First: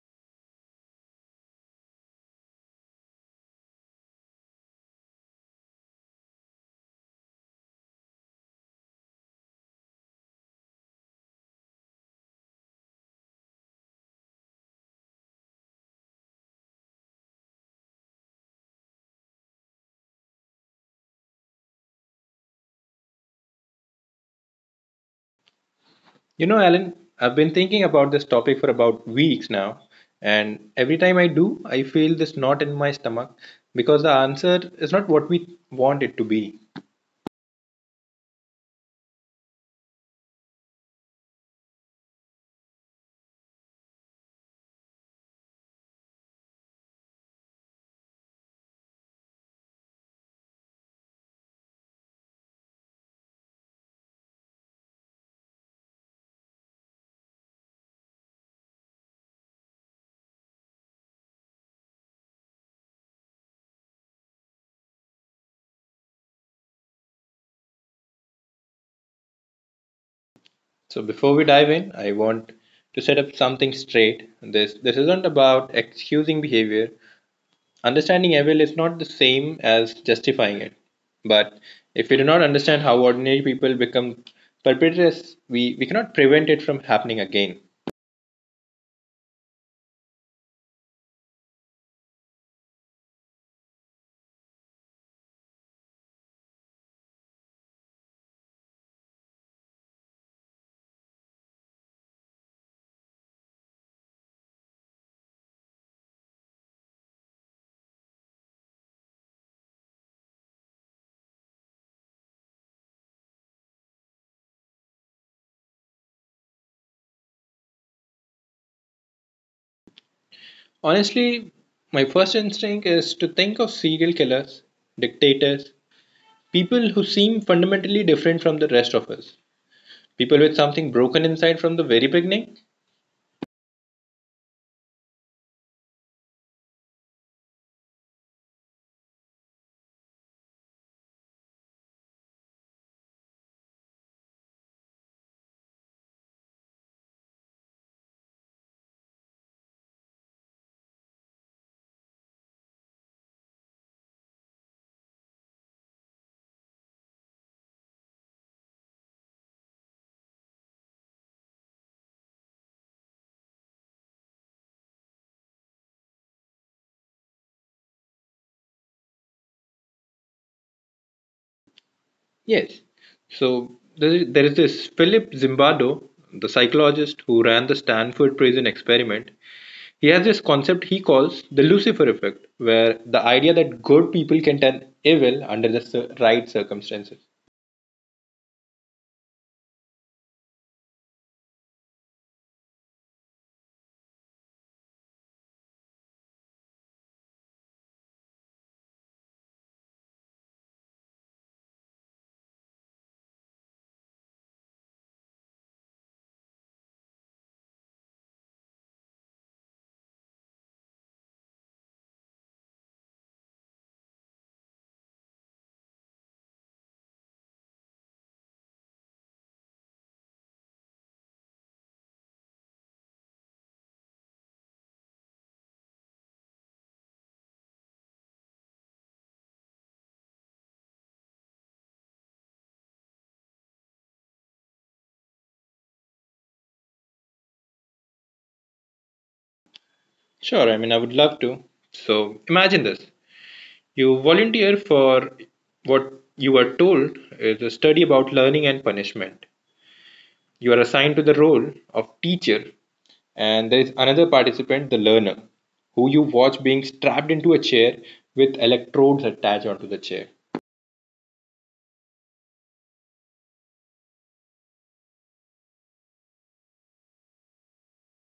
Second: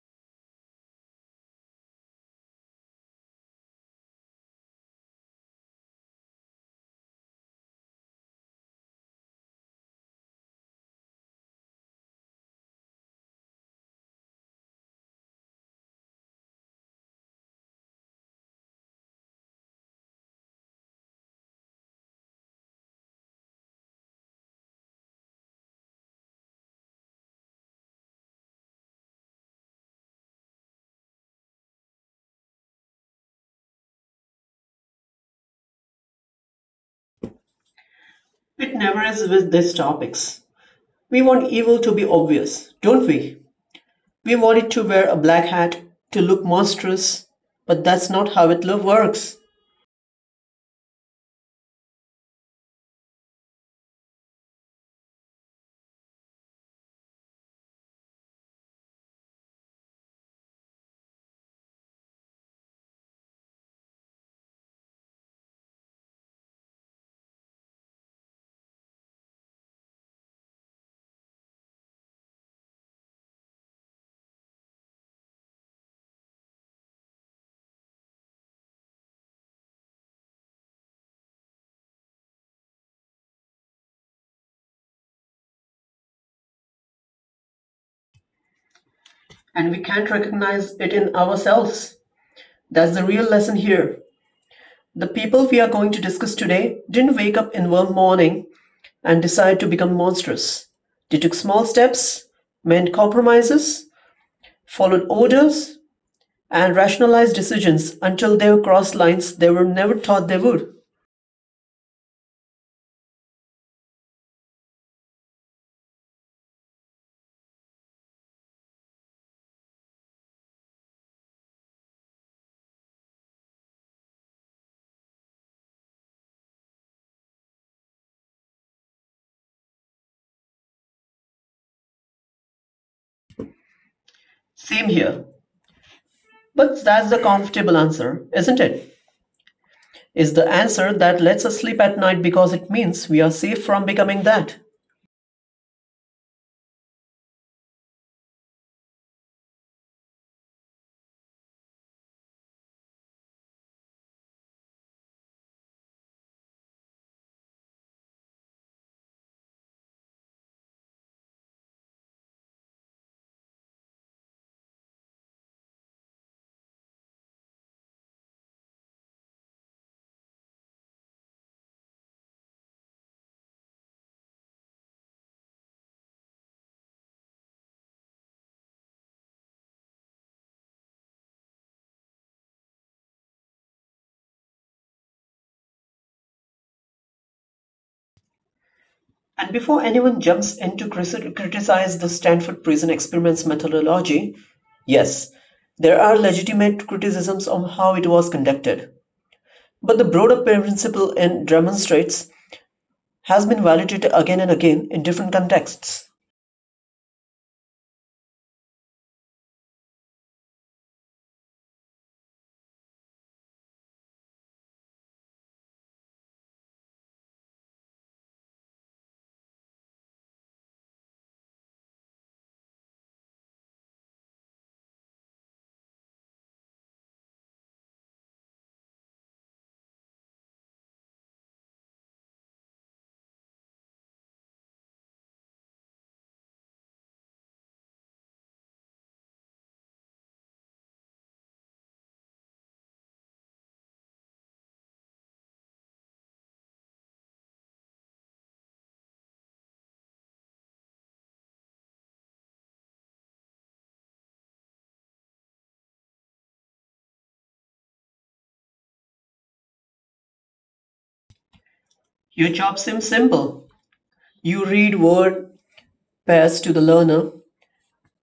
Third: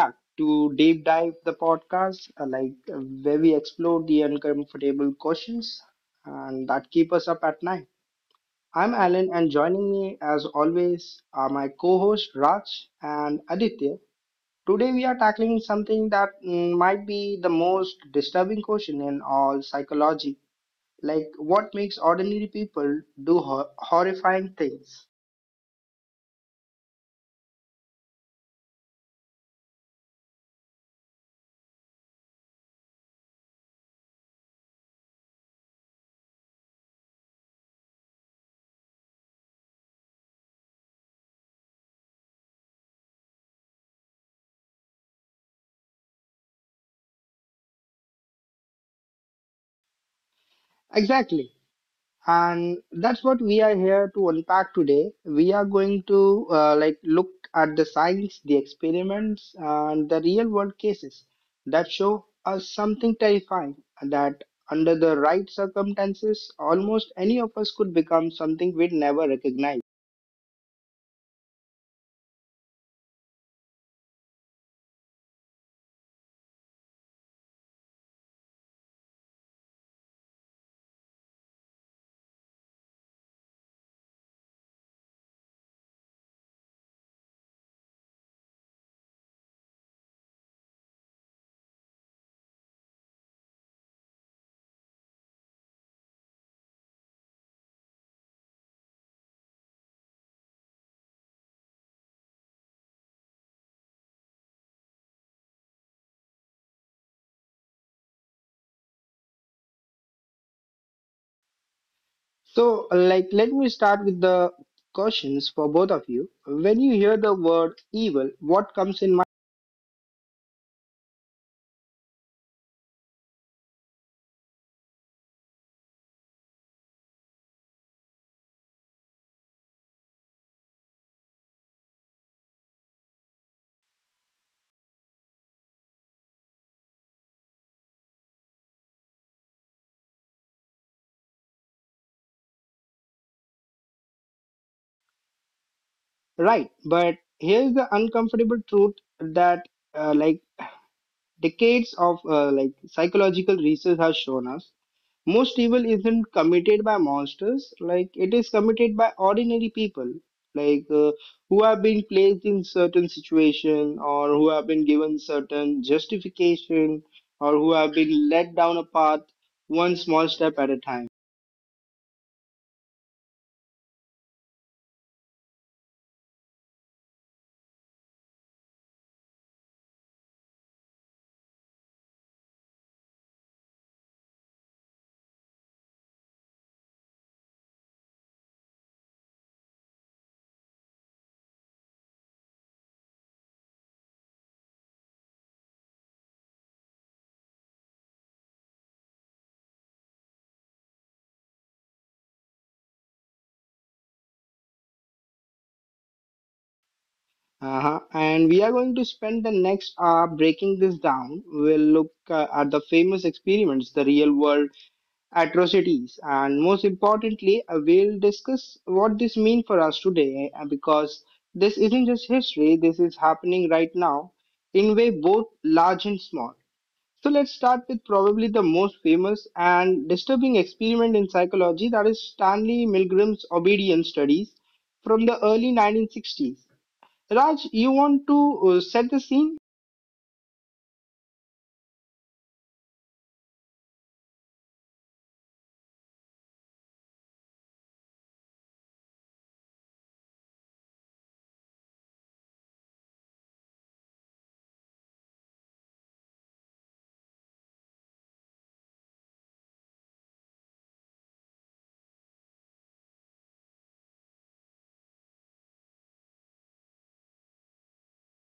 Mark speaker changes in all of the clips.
Speaker 1: back to Deep Dive, the podcast, where we explore the uncomfortable questions and that keep us up at night. I'm Alan, and joining me, as always, are my co-hosts Raj and Aditya. Today, we are tackling something that might be the most disturbing question in all psychology, like what makes ordinary people do horrifying things.
Speaker 2: You know, Alan, I've been thinking about this topic for about weeks now, and every time I do, I feel this knot in my stomach because the answer is not what we want it to be.
Speaker 3: It never is with these topics. We want evil to be obvious, don't we? We want it to wear a black hat, to look monstrous, but that's not how it love works.
Speaker 1: Exactly. And that's what we are here to unpack today. We are going to look at the science, the experiments, and the real world cases that show us something terrifying that under the right circumstances, almost any of us could become something we'd never recognize.
Speaker 2: So before we dive in, I want to set up something straight. This isn't about excusing behavior. Understanding evil is not the same as justifying it. But if we do not understand how ordinary people become perpetrators, we cannot prevent it from happening again.
Speaker 3: And we can't recognize it in ourselves. That's the real lesson here. The people we are going to discuss today didn't wake up in one morning and decide to become monstrous. They took small steps, made compromises, followed orders, and rationalized decisions until they crossed lines they were never thought they would.
Speaker 1: So, like, let me start with the questions for both of you. When you hear the word evil, what comes in mind?
Speaker 2: Honestly, my first instinct is to think of serial killers, dictators, people who seem fundamentally different from the rest of us, people with something broken inside from the very beginning.
Speaker 3: Same here. But that's the comfortable answer, isn't it? It's the answer that lets us sleep at night because it means we are safe from becoming that.
Speaker 1: Right, but here's the uncomfortable truth that uh, like decades of psychological research has shown us most evil isn't committed by monsters like it is committed by ordinary people like uh, who have been placed in certain situation or who have been given certain justification or who have been led down a path one small step at a time.
Speaker 2: Yes. So there is this Philip Zimbardo, the psychologist who ran the Stanford prison experiment. He has this concept he calls the Lucifer effect, where the idea that good people can turn evil under the right circumstances.
Speaker 3: And before anyone jumps in to criticize the Stanford Prison Experiments methodology, yes, there are legitimate criticisms on how it was conducted. But the broader principle it demonstrates has been validated again and again in different contexts.
Speaker 1: Uh-huh. And we are going to spend the next hour breaking this down. We'll look at the famous experiments, the real world atrocities, and most importantly, we'll discuss what this means for us today, because this isn't just history, this is happening right now in way both large and small. So let's start with probably the most famous and disturbing experiment in psychology, that is Stanley Milgram's obedience studies from the early 1960s. Raj, you want to set the scene?
Speaker 2: Sure, I mean, I would love to. So imagine this. You volunteer for what you are told is a study about learning and punishment. You are assigned to the role of teacher, and there is another participant, the learner, who you watch being strapped into a chair with electrodes attached onto the chair.
Speaker 3: Your job seems simple. You read word pairs to the learner,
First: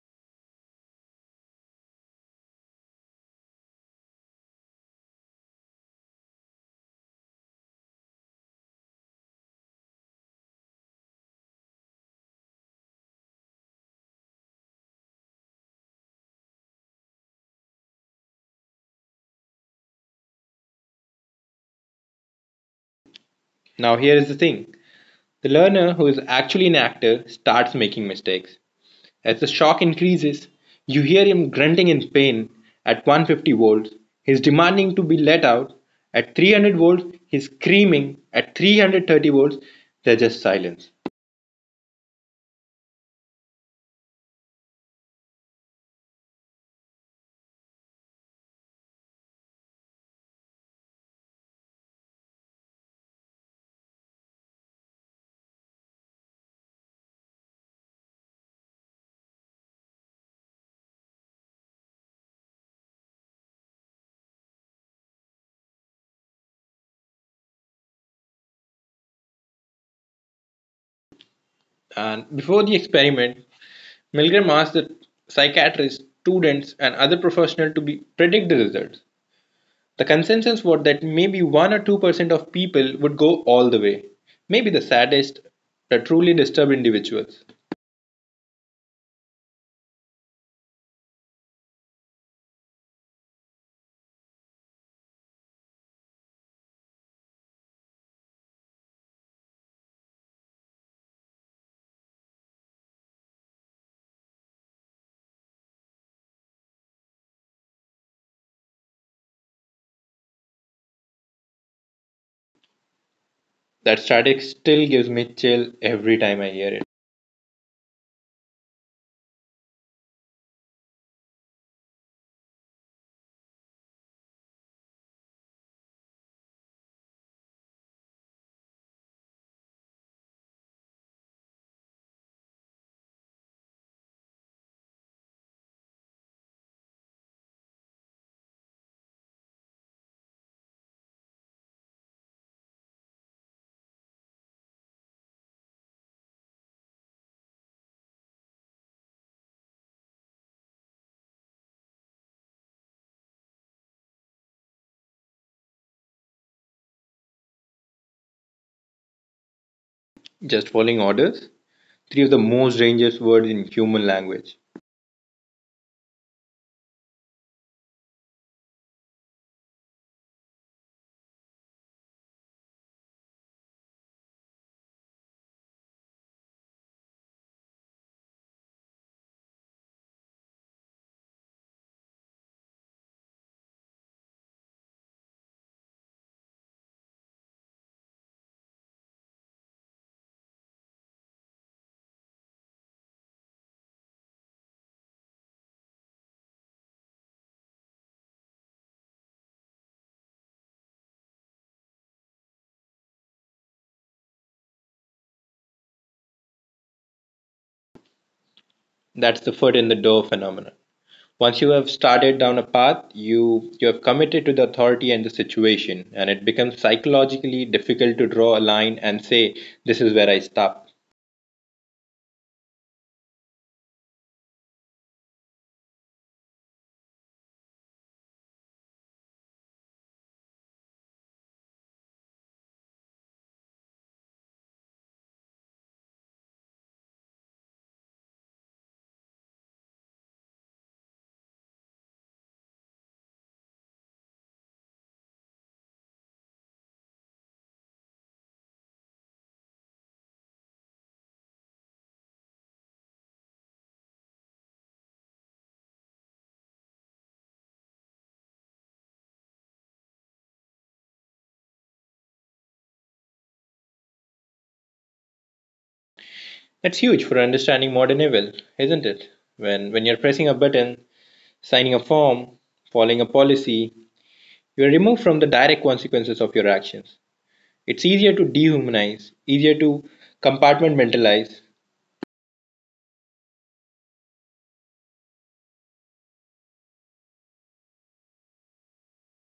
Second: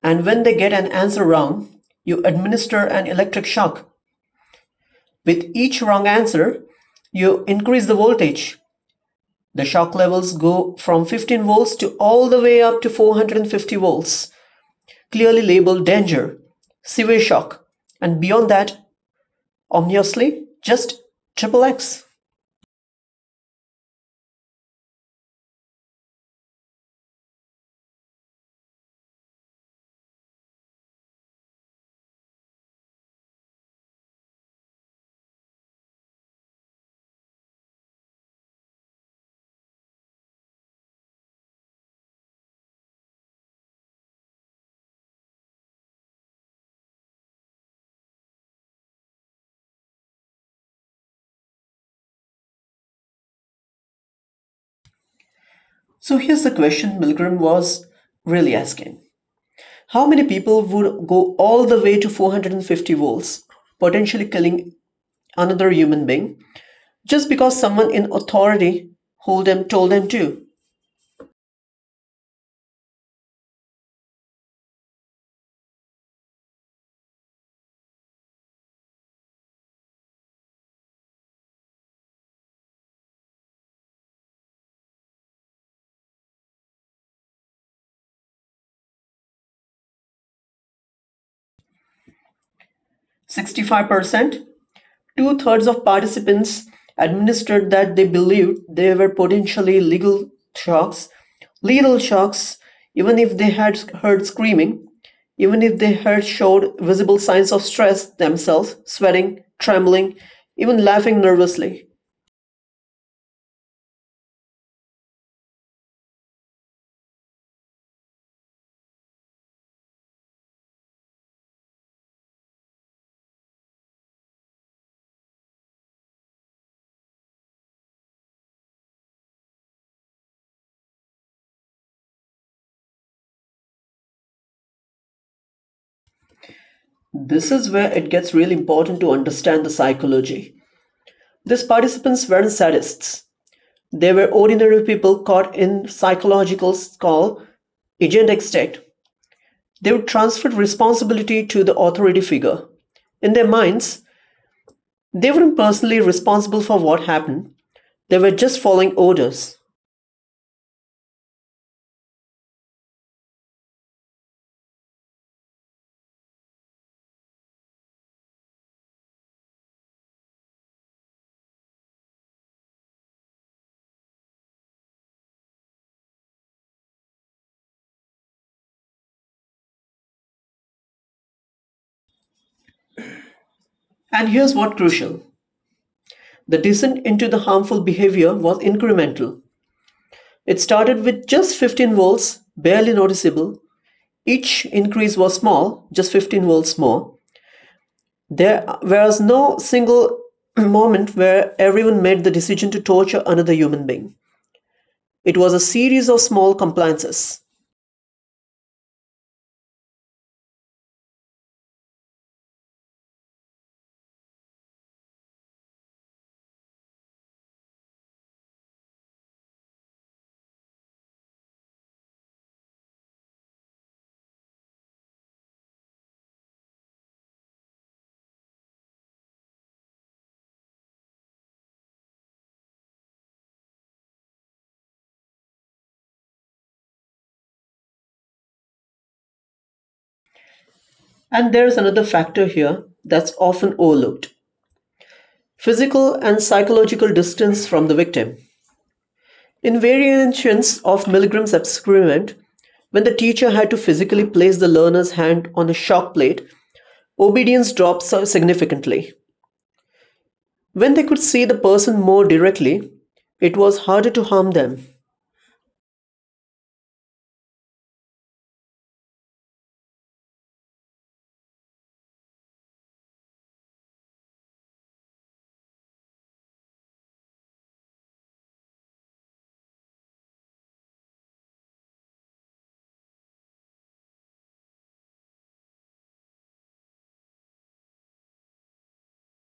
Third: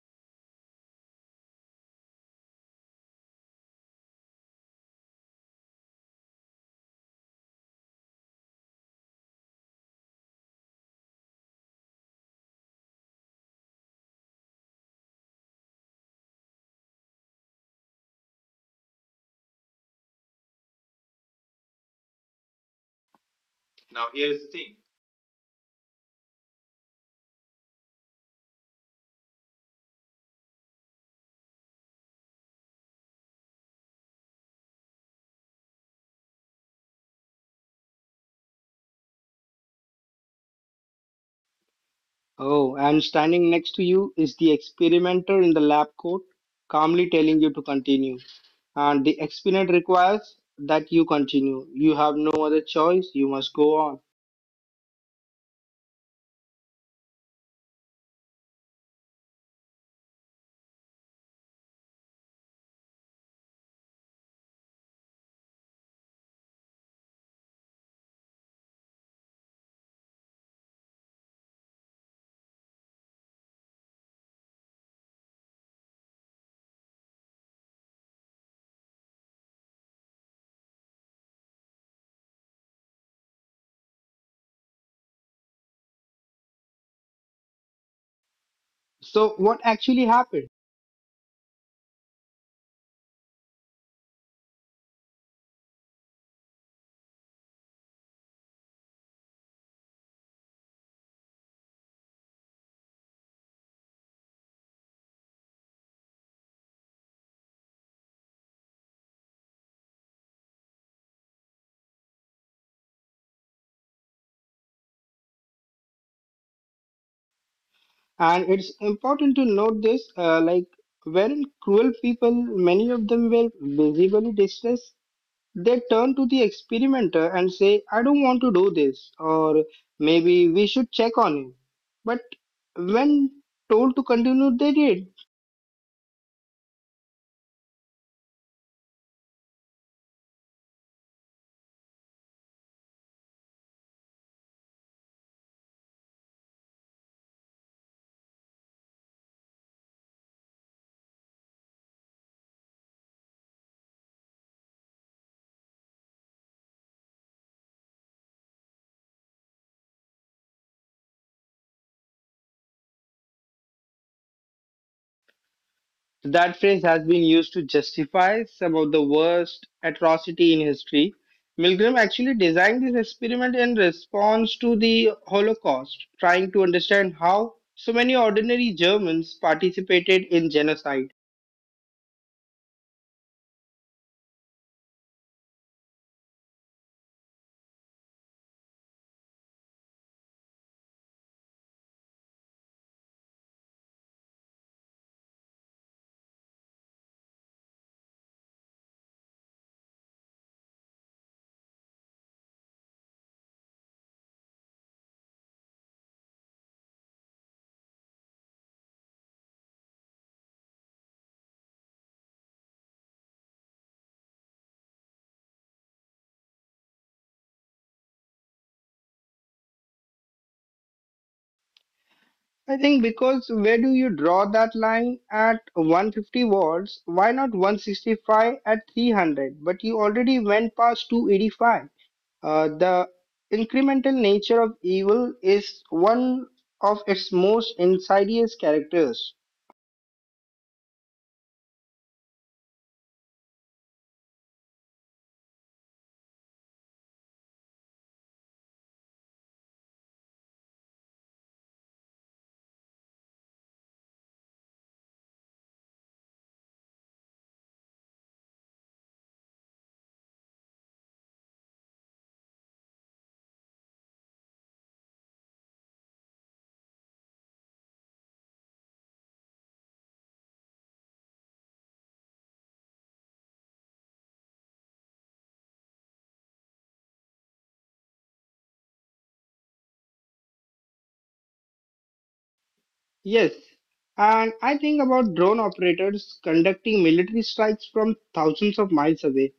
Speaker 3: and when they get an answer wrong, you administer an electric shock. With each wrong answer, you increase the voltage. The shock levels go from 15 volts to all the way up to 450 volts, clearly labeled danger, severe shock, and beyond that, ominously, just triple X.
Speaker 2: Now,
Speaker 1: Now
Speaker 2: here is the
Speaker 1: here's the
Speaker 2: thing.
Speaker 1: thing.
Speaker 2: The learner, who is actually an actor, starts making mistakes. As the shock increases, you hear him grunting in pain at 150 volts. He's demanding to be let out. At 300 volts, he's screaming. At 330 volts, there's just silence.
Speaker 1: Oh, and standing next to you is the experimenter in the lab coat, calmly telling you to continue. And the experiment requires that you continue. You have no other choice, you must go on.
Speaker 3: So here's the question Milgram was really asking. How many people would go all the way to 450 volts, potentially killing another human being, just because someone in authority told them to?
Speaker 2: And before the experiment, Milgram asked the psychiatrists, students, and other professionals to be, predict the results. The consensus was that maybe 1 or 2% of people would go all the way. Maybe the saddest, the truly disturbed individuals.
Speaker 1: So, what actually happened?
Speaker 3: 65%, two-thirds of participants administered that they believed they were potentially legal shocks, lethal shocks, even if they had heard screaming, even if they had showed visible signs of stress themselves, sweating, trembling, even laughing nervously.
Speaker 2: That static still gives me chill every time I hear it.
Speaker 1: And it's important to note this weren't cruel people, many of them were visibly distressed. They turn to the experimenter and say, I don't want to do this, or maybe we should check on him. But when told to continue, they did.
Speaker 3: This is where it gets really important to understand the psychology. These participants weren't sadists. They were ordinary people caught in psychological skull agentic state. They would transfer responsibility to the authority figure. In their minds, they weren't personally responsible for what happened. They were just following orders.
Speaker 2: Just following orders? Three of the most dangerous words in human language.
Speaker 1: That phrase has been used to justify some of the worst atrocity in history. Milgram actually designed this experiment in response to the Holocaust, trying to understand how so many ordinary Germans participated in genocide.
Speaker 3: And here's what crucial. The descent into the harmful behavior was incremental. It started with just 15 volts, barely noticeable. Each increase was small, just 15 volts more. There was no single moment where everyone made the decision to torture another human being. It was a series of small compliances.
Speaker 2: That's the foot in the door phenomenon. Once you have started down a path, you have committed to the authority and the situation, and it becomes psychologically difficult to draw a line and say, this is where I stop.
Speaker 1: I think because where do you draw that line at 150 watts? Why not 165 at 300? But you already went past 285. The incremental nature of evil is one of its most insidious characters.
Speaker 3: And there is another factor here that's often overlooked: physical and psychological distance from the victim. In variations of Milgram's experiment, when the teacher had to physically place the learner's hand on a shock plate, obedience dropped significantly. When they could see the person more directly, it was harder to harm them.
Speaker 2: That's huge for understanding modern evil, isn't it? When you're pressing a button, signing a form, following a policy, you are removed from the direct consequences of your actions. It's easier to dehumanize, easier to compartmentalize.
Speaker 1: Yes, and I think about drone operators conducting military strikes from thousands of miles away.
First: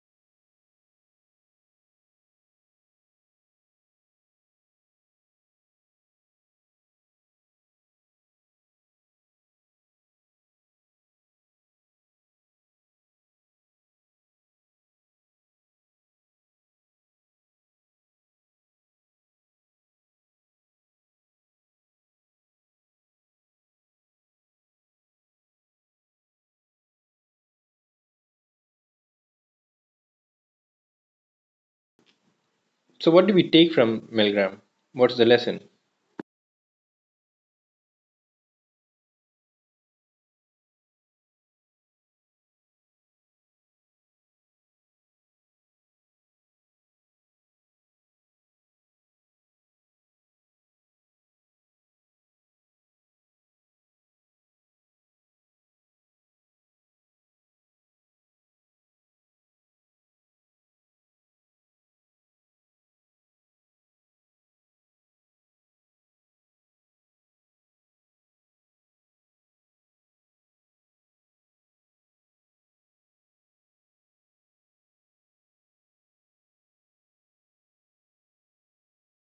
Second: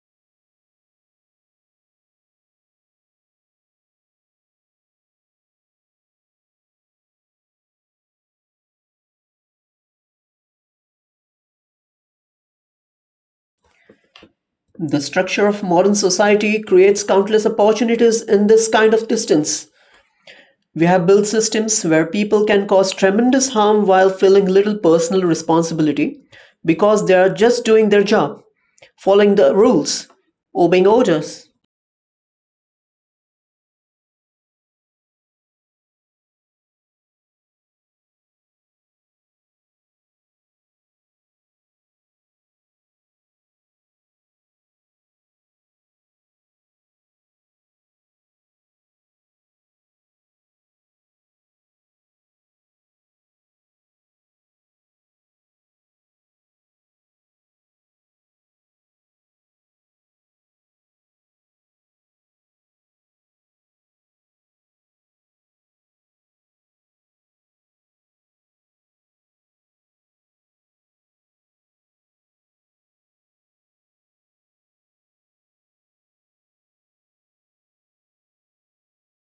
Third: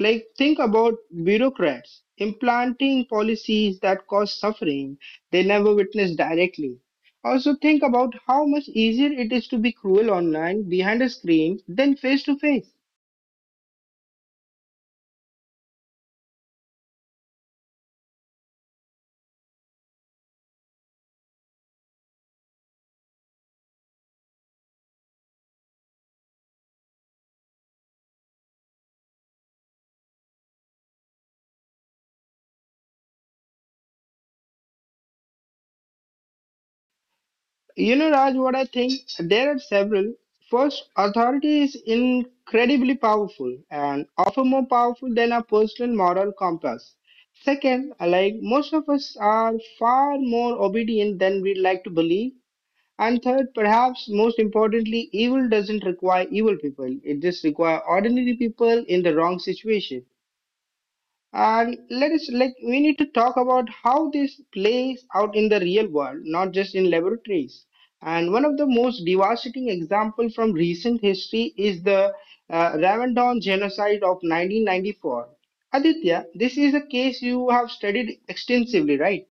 Speaker 1: Like, think about bureaucrats implanting policies that cause suffering they never witnessed directly. Also, think about how much easier it is to be cruel online behind a screen than face to face.
Speaker 3: The structure of modern society creates countless opportunities in this kind of distance. We have built systems where people can cause tremendous harm while feeling little personal responsibility because they are just doing their job, following the rules, obeying orders.
Speaker 2: So, what do we take from Milgram? What's the lesson?
Speaker 1: You know, Raj, what I think? There are several. First, authority is incredibly powerful and often more powerful than our personal moral compass. Second, like most of us are far more obedient than we'd like to believe. And third, perhaps most importantly, evil doesn't require evil people. It just requires ordinary people in the wrong situation. And let us like we need to talk about how this plays out in the real world, not just in laboratories. And one of the most devastating examples from recent history is the Rwandan genocide of 1994. Aditya, this is a case you have studied extensively, right?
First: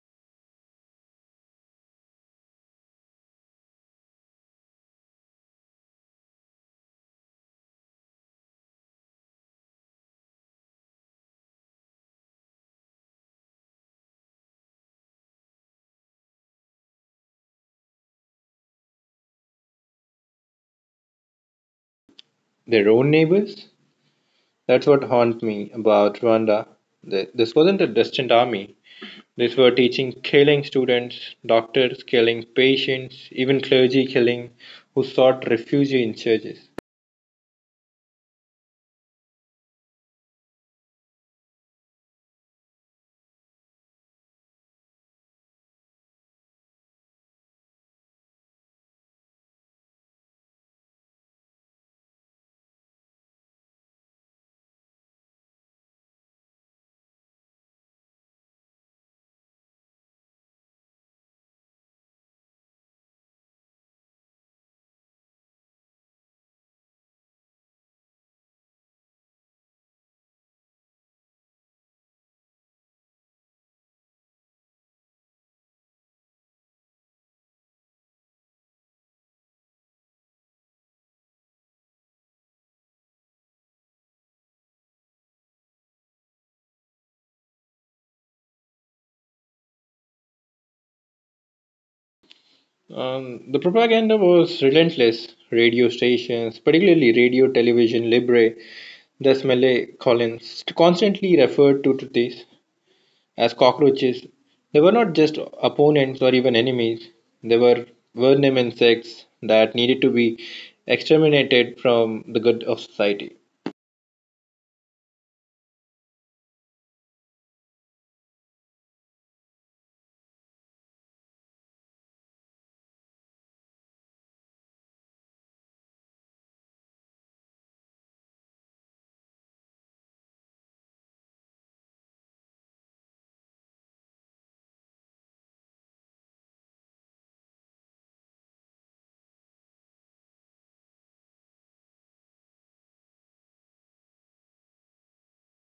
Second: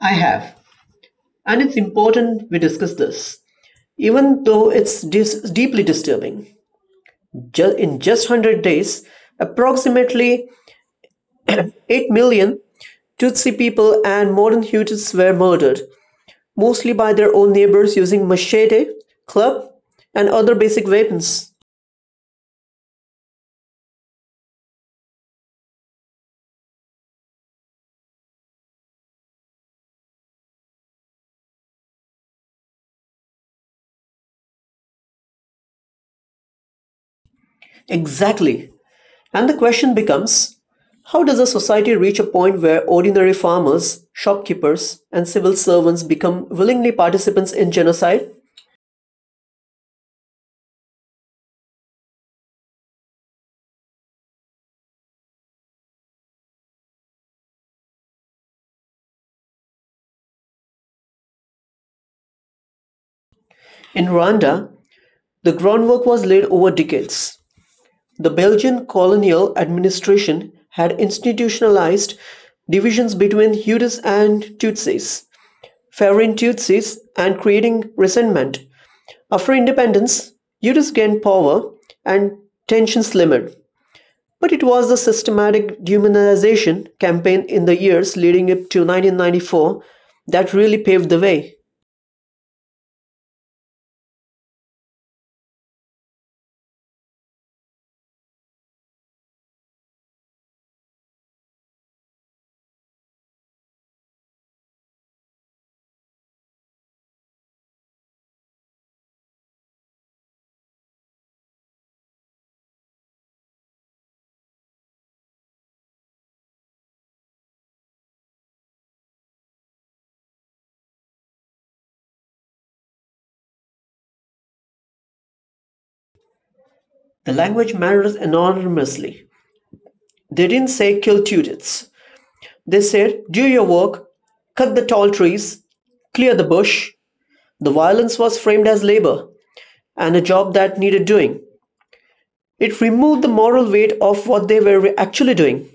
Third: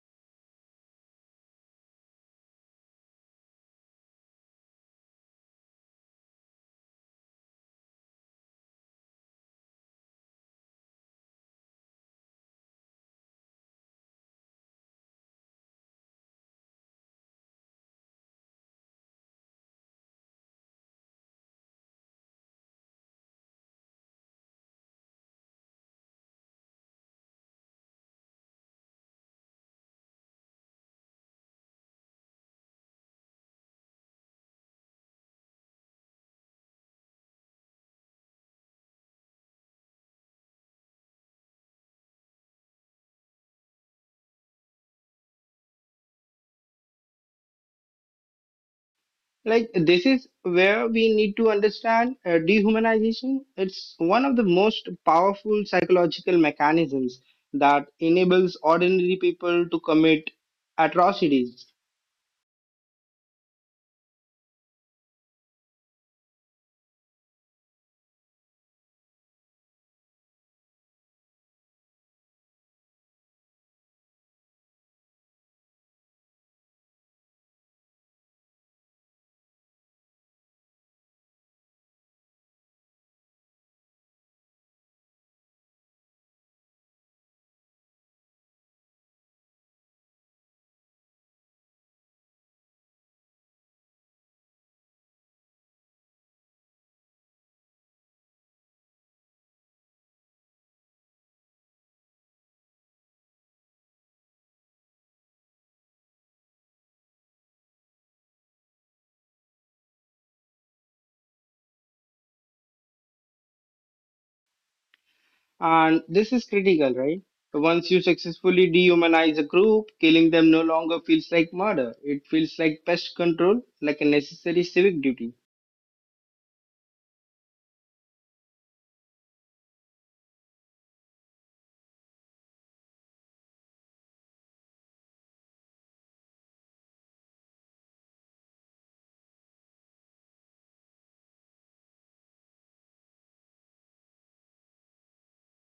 Speaker 3: I have. And it's important we discuss this, even though it's deeply disturbing. In just 100 days, approximately 8 million Tutsi people and modern Hutus were murdered mostly by their own neighbors using machete, club, and other basic weapons.
Speaker 2: Their own neighbors? That's what haunts me about Rwanda. This wasn't a distant army. These were teaching killing students, doctors killing patients, even clergy killing who sought refuge in churches.
Speaker 3: Exactly. And the question becomes, how does a society reach a point where ordinary farmers, shopkeepers, and civil servants become willingly participants in genocide?
Speaker 1: Like, this is where we need to understand dehumanization. It's one of the most powerful psychological mechanisms that enables ordinary people to commit atrocities.
Speaker 3: In Rwanda, the groundwork was laid over decades. The Belgian colonial administration had institutionalized divisions between Hutus and Tutsis, favoring Tutsis and creating resentment. After independence, Eudes gained power and tensions simmered. But it was the systematic demonization campaign in the years leading up to 1994 that really paved the way.
Speaker 2: Um, the propaganda was relentless. Radio stations, particularly Radio Television Libre, Desmele Collins, constantly referred to this as cockroaches. They were not just opponents or even enemies, they were vermin insects that needed to be exterminated from the good of society.
Speaker 1: And this is critical, right? Once you successfully dehumanize a group, killing them no longer feels like murder. It feels like pest control, like a necessary civic duty.
Speaker 3: The language matters enormously. They didn't say kill Tudits. They said do your work, cut the tall trees, clear the bush. The violence was framed as labor and a job that needed doing. It removed the moral weight of what they were actually doing.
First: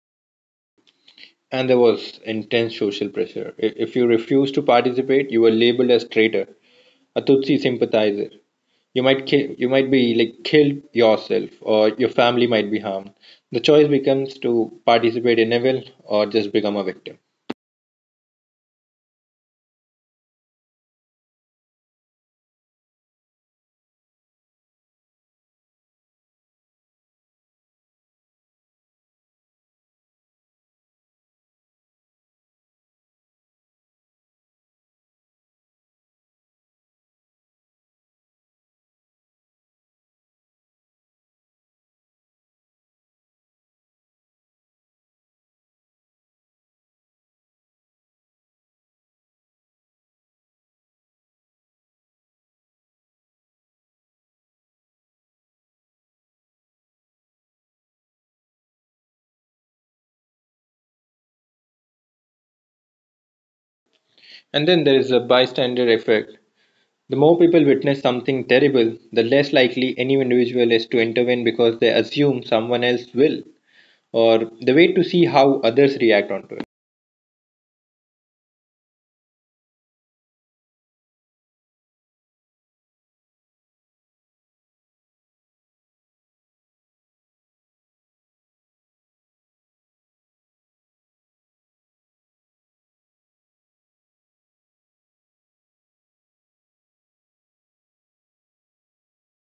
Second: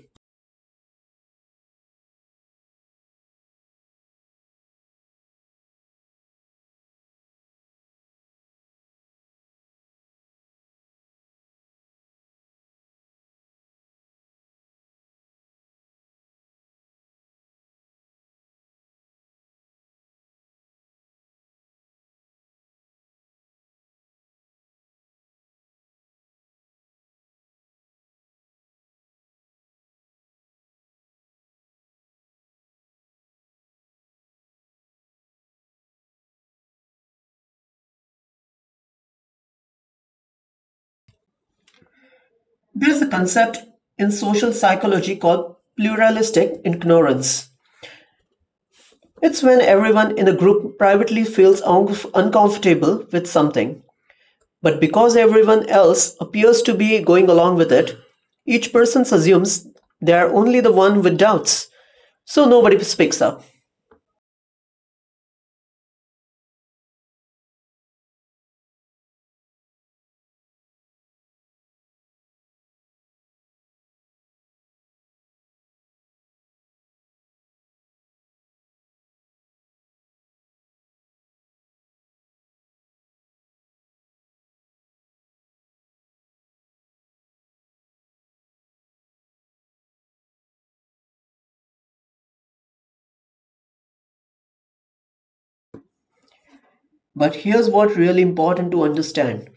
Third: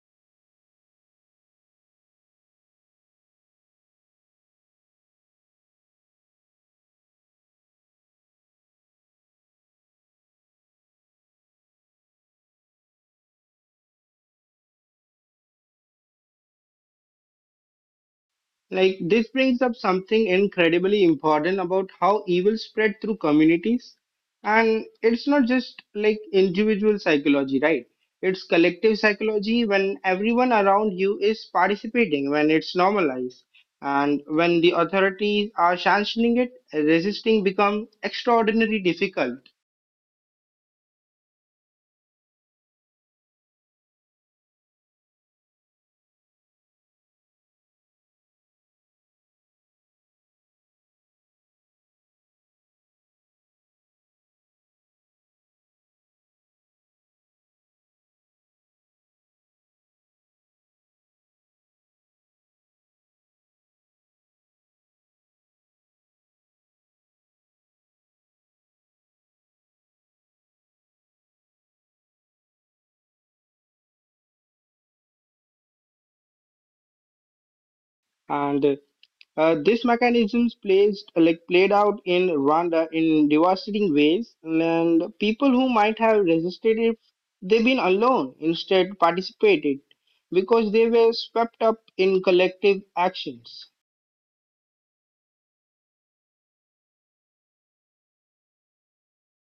Speaker 2: And there was intense social pressure. If you refused to participate, you were labeled as traitor, a Tutsi sympathizer. You might you might be like killed yourself, or your family might be harmed. The choice becomes to participate in evil or just become a victim.
Speaker 1: Like, this brings up something incredibly important about how evil spread through communities. And it's not just like individual psychology, right? It's collective psychology when everyone around you is participating, when it's normalized. And when the authorities are sanctioning it, resisting becomes extraordinarily difficult.
Speaker 3: There is a concept in social psychology called pluralistic ignorance. It's when everyone in a group privately feels uncomfortable with something, but because everyone else appears to be going along with it, each person assumes they are only the one with doubts, so nobody speaks up.
Speaker 2: And then there is a bystander effect. The more people witness something terrible, the less likely any individual is to intervene because they assume someone else will, or they wait to see how others react onto it.
Speaker 1: And this mechanisms plays like played out in Rwanda in devastating ways, and people who might have resisted if they've been alone instead participated because they were swept up in collective actions.
Speaker 3: But here's what's really important to understand.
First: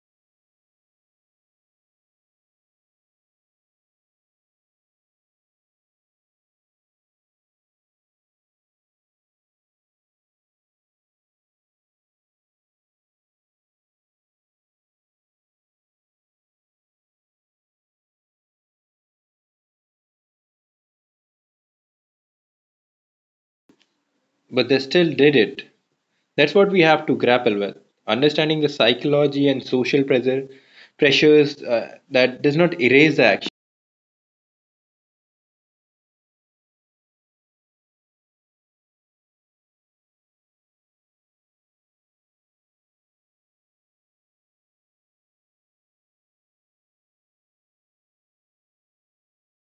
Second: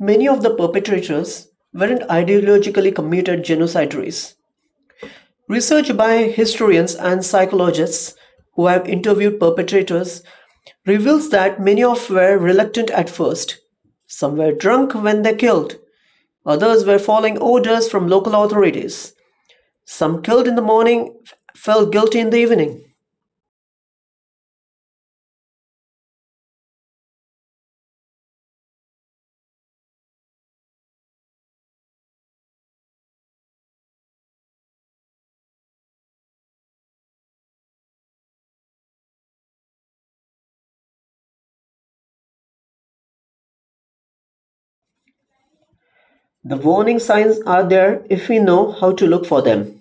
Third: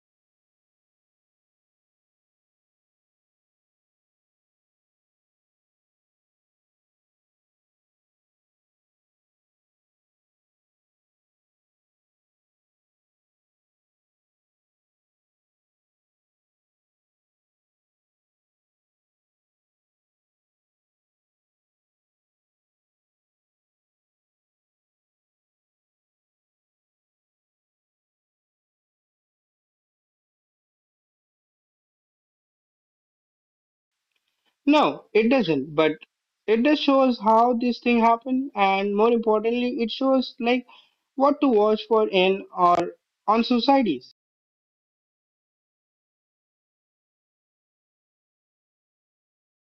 Speaker 3: Many of the perpetrators weren't ideologically committed genocidaries. Research by historians and psychologists who have interviewed perpetrators reveals that many of were reluctant at first. Some were drunk when they killed, others were following orders from local authorities. Some killed in the morning felt guilty in the evening.
Speaker 2: But they still did it. That's what we have to grapple with. Understanding the psychology and social pressures that does not erase the action.
Speaker 1: No, it doesn't, but it just shows how this thing happened, and more importantly, it shows like what to watch for in or on societies.
Speaker 3: The warning signs are there if we know how to look for them:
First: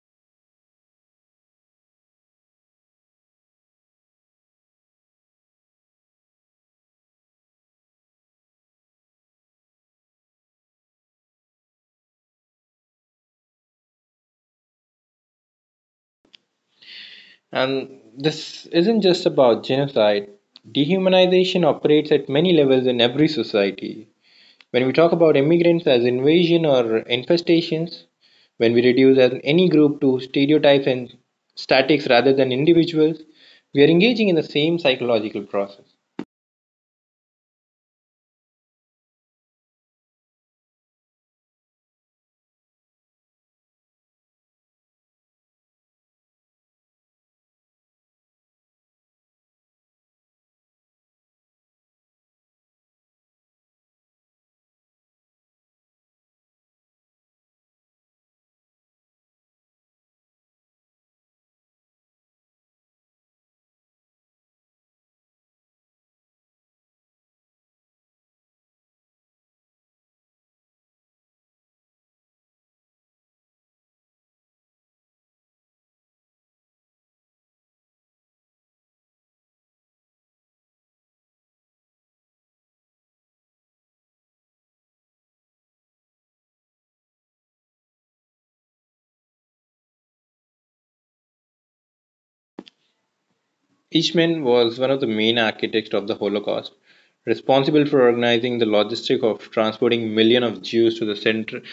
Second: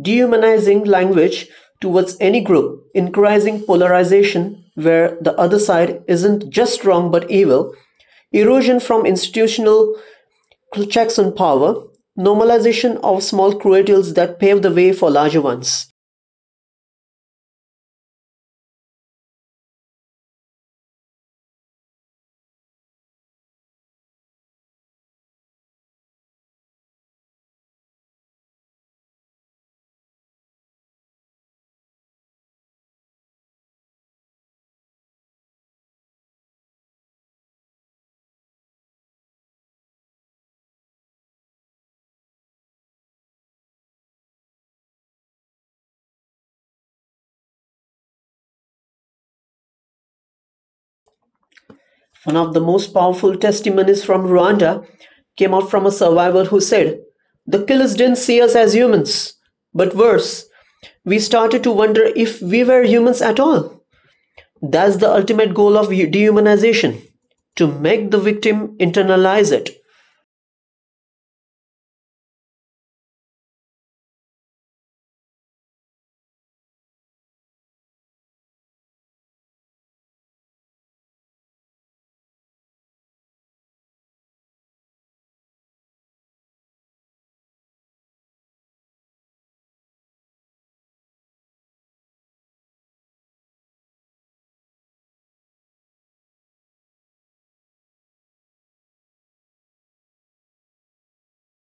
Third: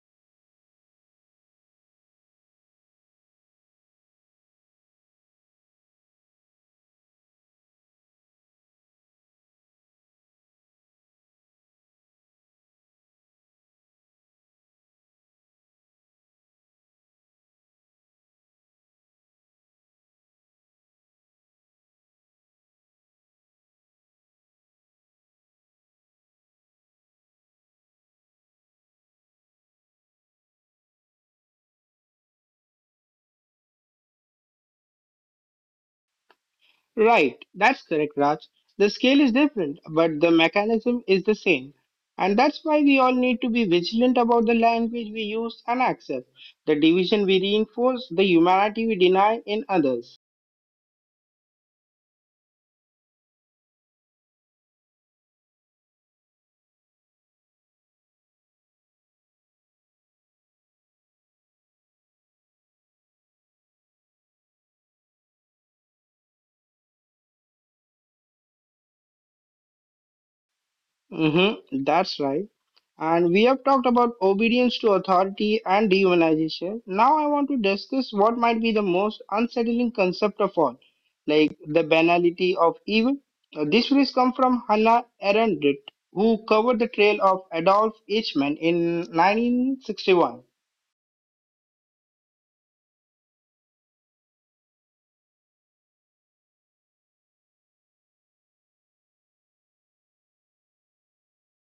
Speaker 3: dehumanizing language towards any group, increasing polarization where the other side isn't just wrong but evil, erosion from institutional checks on power, normalization of small cradles that pave the way for larger ones.
Speaker 2: And this isn't just about genocide. Dehumanization operates at many levels in every society. When we talk about immigrants as invasion or infestations, when we reduce any group to stereotypes and statics rather than individuals, we are engaging in the same psychological process.
Speaker 1: Right, that's correct, Raj. The scale is different, but the mechanism is the same. And that's why we all need to be vigilant about the language we use and accept, the division we reinforce, the humanity we deny in others.
Speaker 3: One of the most powerful testimonies from Rwanda came out from a survivor who said, "The killers didn't see us as humans, but worse, we started to wonder if we were humans at all." That's the ultimate goal of dehumanization, to make the victim internalize it.
Speaker 1: Mm-hmm, that's right. And we have talked about obedience to authority and dehumanization. Now I want to discuss what might be the most unsettling concept of all, like the banality of evil. These phrase come from Hannah Arendt, who covered the trail of Adolf Eichmann in 1961.
Speaker 2: Eichmann was one of the main architects of the Holocaust, responsible for organizing the logistic of transporting millions of Jews to the center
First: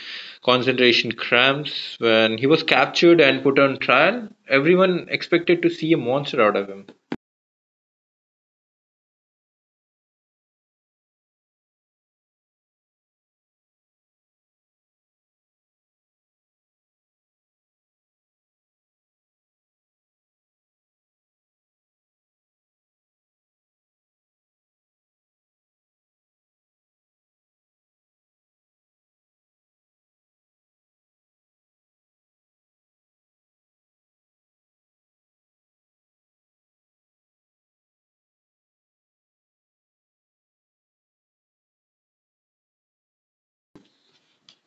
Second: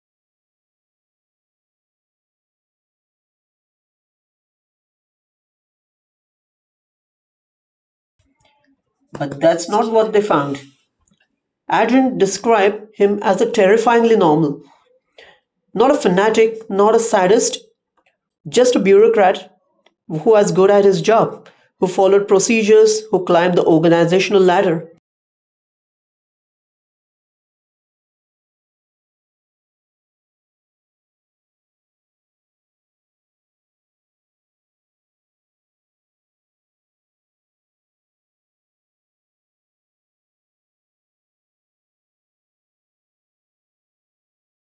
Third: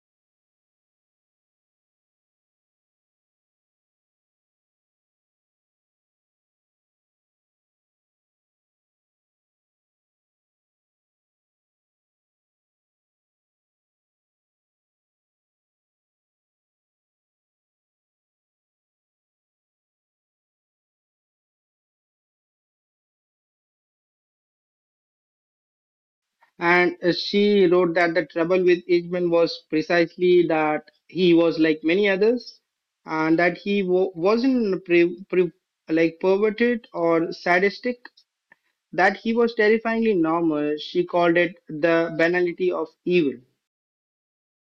Speaker 2: concentration camps. When he was captured and put on trial, everyone expected to see a monster out of him.
Speaker 3: But that's not what they found. Adrian described him as a terrifyingly normal, not a fanatic, not a sadist, just a bureaucrat who was good at his job, who followed procedures, who climbed the organizational ladder.
Speaker 1: And she wrote that the trouble with Ishmael was precisely that he was like many others, and that he wasn't like perverted or sadistic, that he was terrifyingly normal. She called it the banality of evil.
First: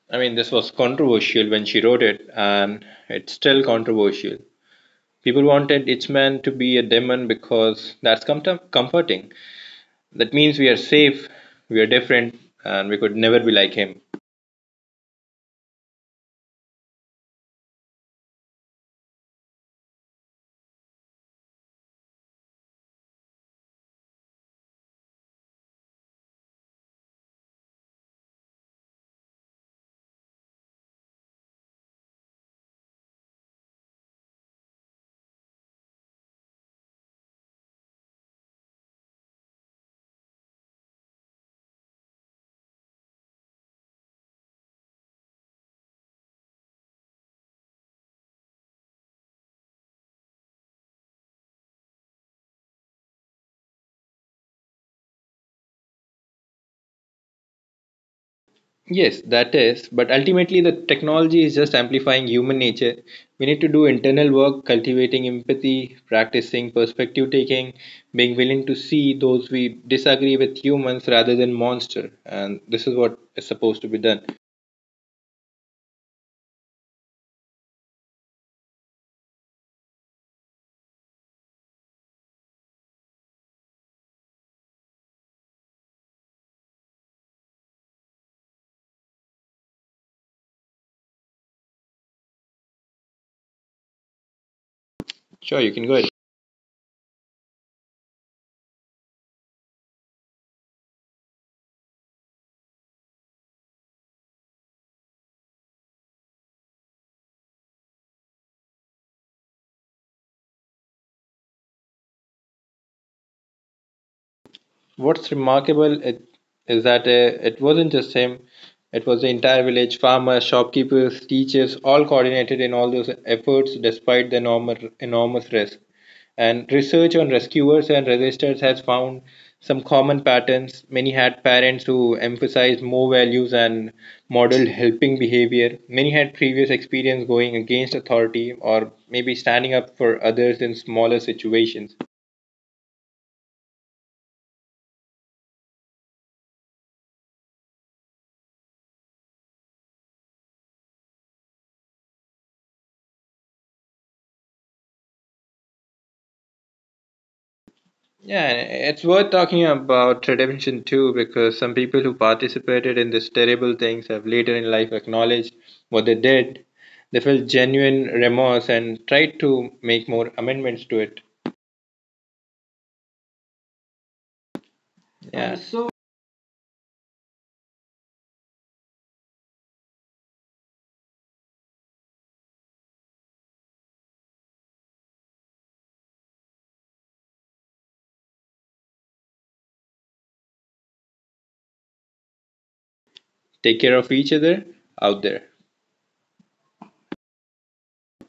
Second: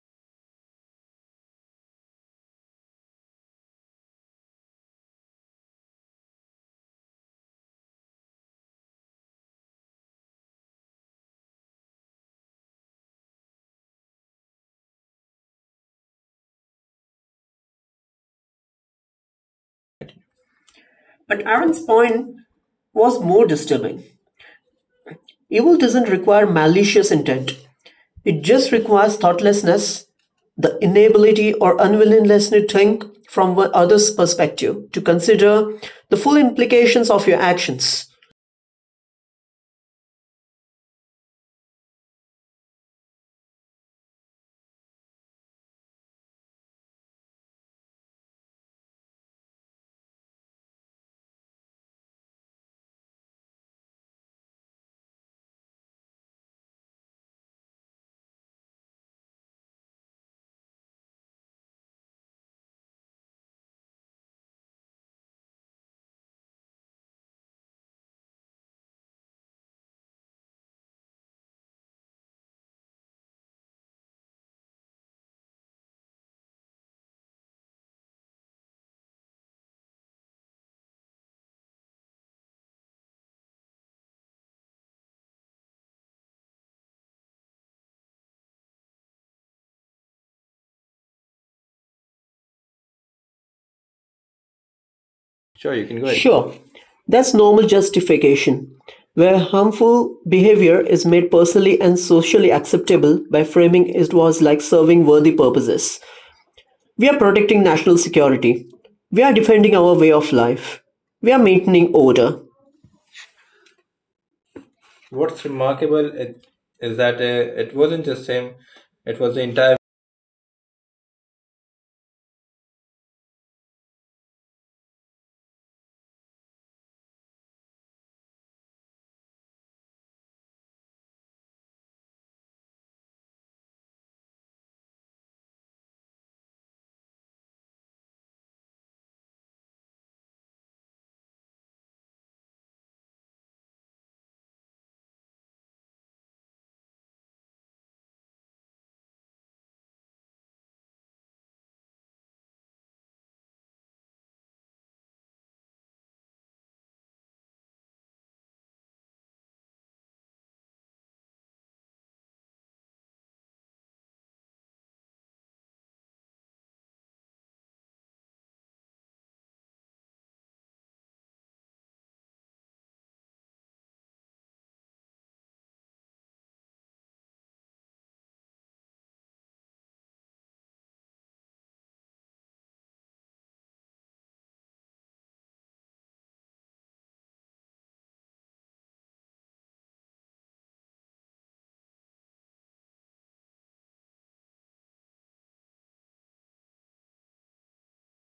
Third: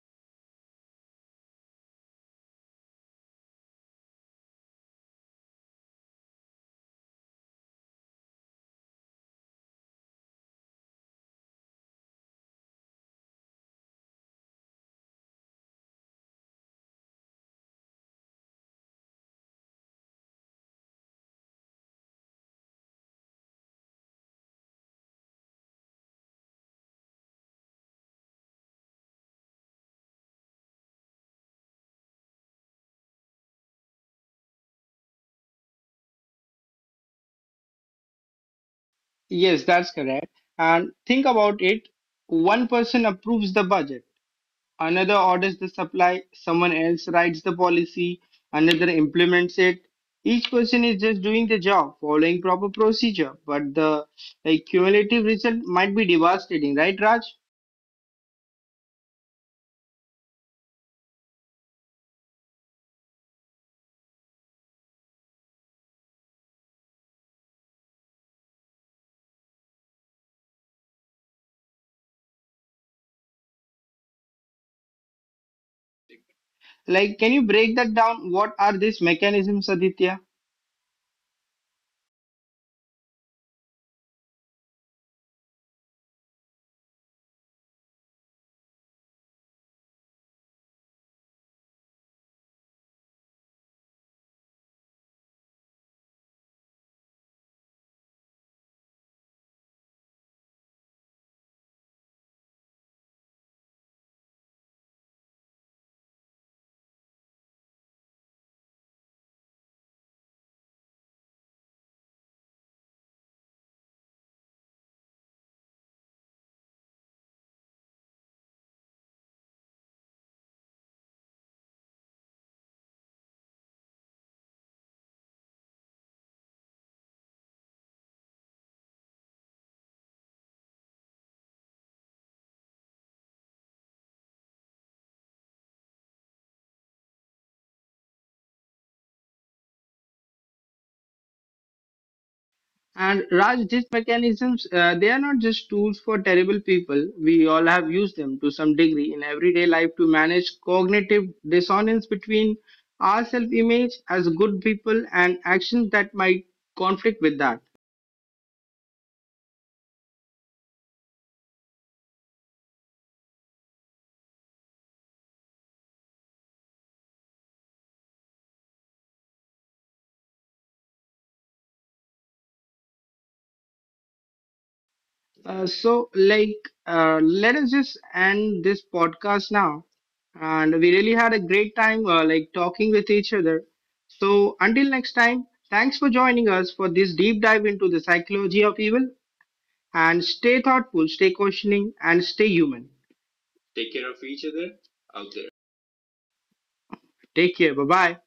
Speaker 2: I mean, this was controversial when she wrote it, and it's still controversial. People wanted its man to be a demon because that's comforting. That means we are safe, we are different, and we could never be like him.
Speaker 3: But Aaron's point was more disturbing. Evil doesn't require malicious intent. It just requires thoughtlessness, the inability or unwillingness to think from other's perspective, to consider the full implications of your actions.
Speaker 1: Yes, that's correct. And think about it, one person approves the budget, another orders the supply, someone else writes the policy, another implements it. Each person is just doing the job, following proper procedure, but the like, cumulative result might be devastating, right, Raj?
Speaker 2: Yes, that is, but ultimately the technology is just amplifying human nature. We need to do internal work, cultivating empathy, practicing perspective taking, being willing to see those we disagree with humans rather than monster. And this is what is supposed to be done.
Speaker 1: Like, can you break that down? What are these mechanisms, Aditya?
Speaker 2: Sure,
Speaker 3: Sure,
Speaker 2: you
Speaker 3: you
Speaker 2: can go
Speaker 3: can go
Speaker 2: ahead.
Speaker 3: ahead. Sure, that's normal justification, where harmful behavior is made personally and socially acceptable by framing it was like serving worthy purposes. We are protecting national security. We are defending our way of life. We are maintaining order.
Speaker 2: What's
Speaker 3: What's
Speaker 2: remarkable
Speaker 3: remarkable
Speaker 2: it,
Speaker 3: it,
Speaker 2: is
Speaker 3: is
Speaker 2: that
Speaker 3: that
Speaker 2: it
Speaker 3: it
Speaker 2: wasn't
Speaker 3: wasn't
Speaker 2: just
Speaker 3: just
Speaker 2: him,
Speaker 3: him,
Speaker 2: it
Speaker 3: it
Speaker 2: was the
Speaker 3: was the
Speaker 2: entire
Speaker 3: entire
Speaker 2: village farmers, shopkeepers, teachers, all coordinated in all those efforts despite the enormous risk. And research on rescuers and resistors has found some common patterns. Many had parents who emphasized more values and modeled helping behavior. Many had previous experience going against authority or maybe standing up for others in smaller situations.
Speaker 1: And Raj, these mechanisms, they are not just tools for terrible people. We all have used them to some degree in everyday life to manage cognitive dissonance between our self image as good people and actions that might conflict with that.
Speaker 2: Yeah, and it's worth talking about redemption too, because some people who participated in these terrible things have later in life acknowledged what they did. They felt genuine remorse and tried to make more amendments to it. Yeah,
Speaker 1: Uh, so, like, let us just end this podcast now. And we really had a great time, talking with each other. So, until next time, thanks for joining us for this deep dive into the psychology of evil. And stay thoughtful, stay questioning, and stay human.
Speaker 2: take
Speaker 1: Take
Speaker 2: care
Speaker 1: care
Speaker 2: of
Speaker 1: of
Speaker 2: each
Speaker 1: each
Speaker 2: other
Speaker 1: other
Speaker 2: out
Speaker 1: out
Speaker 2: there.
Speaker 1: there. Take care. Bye bye.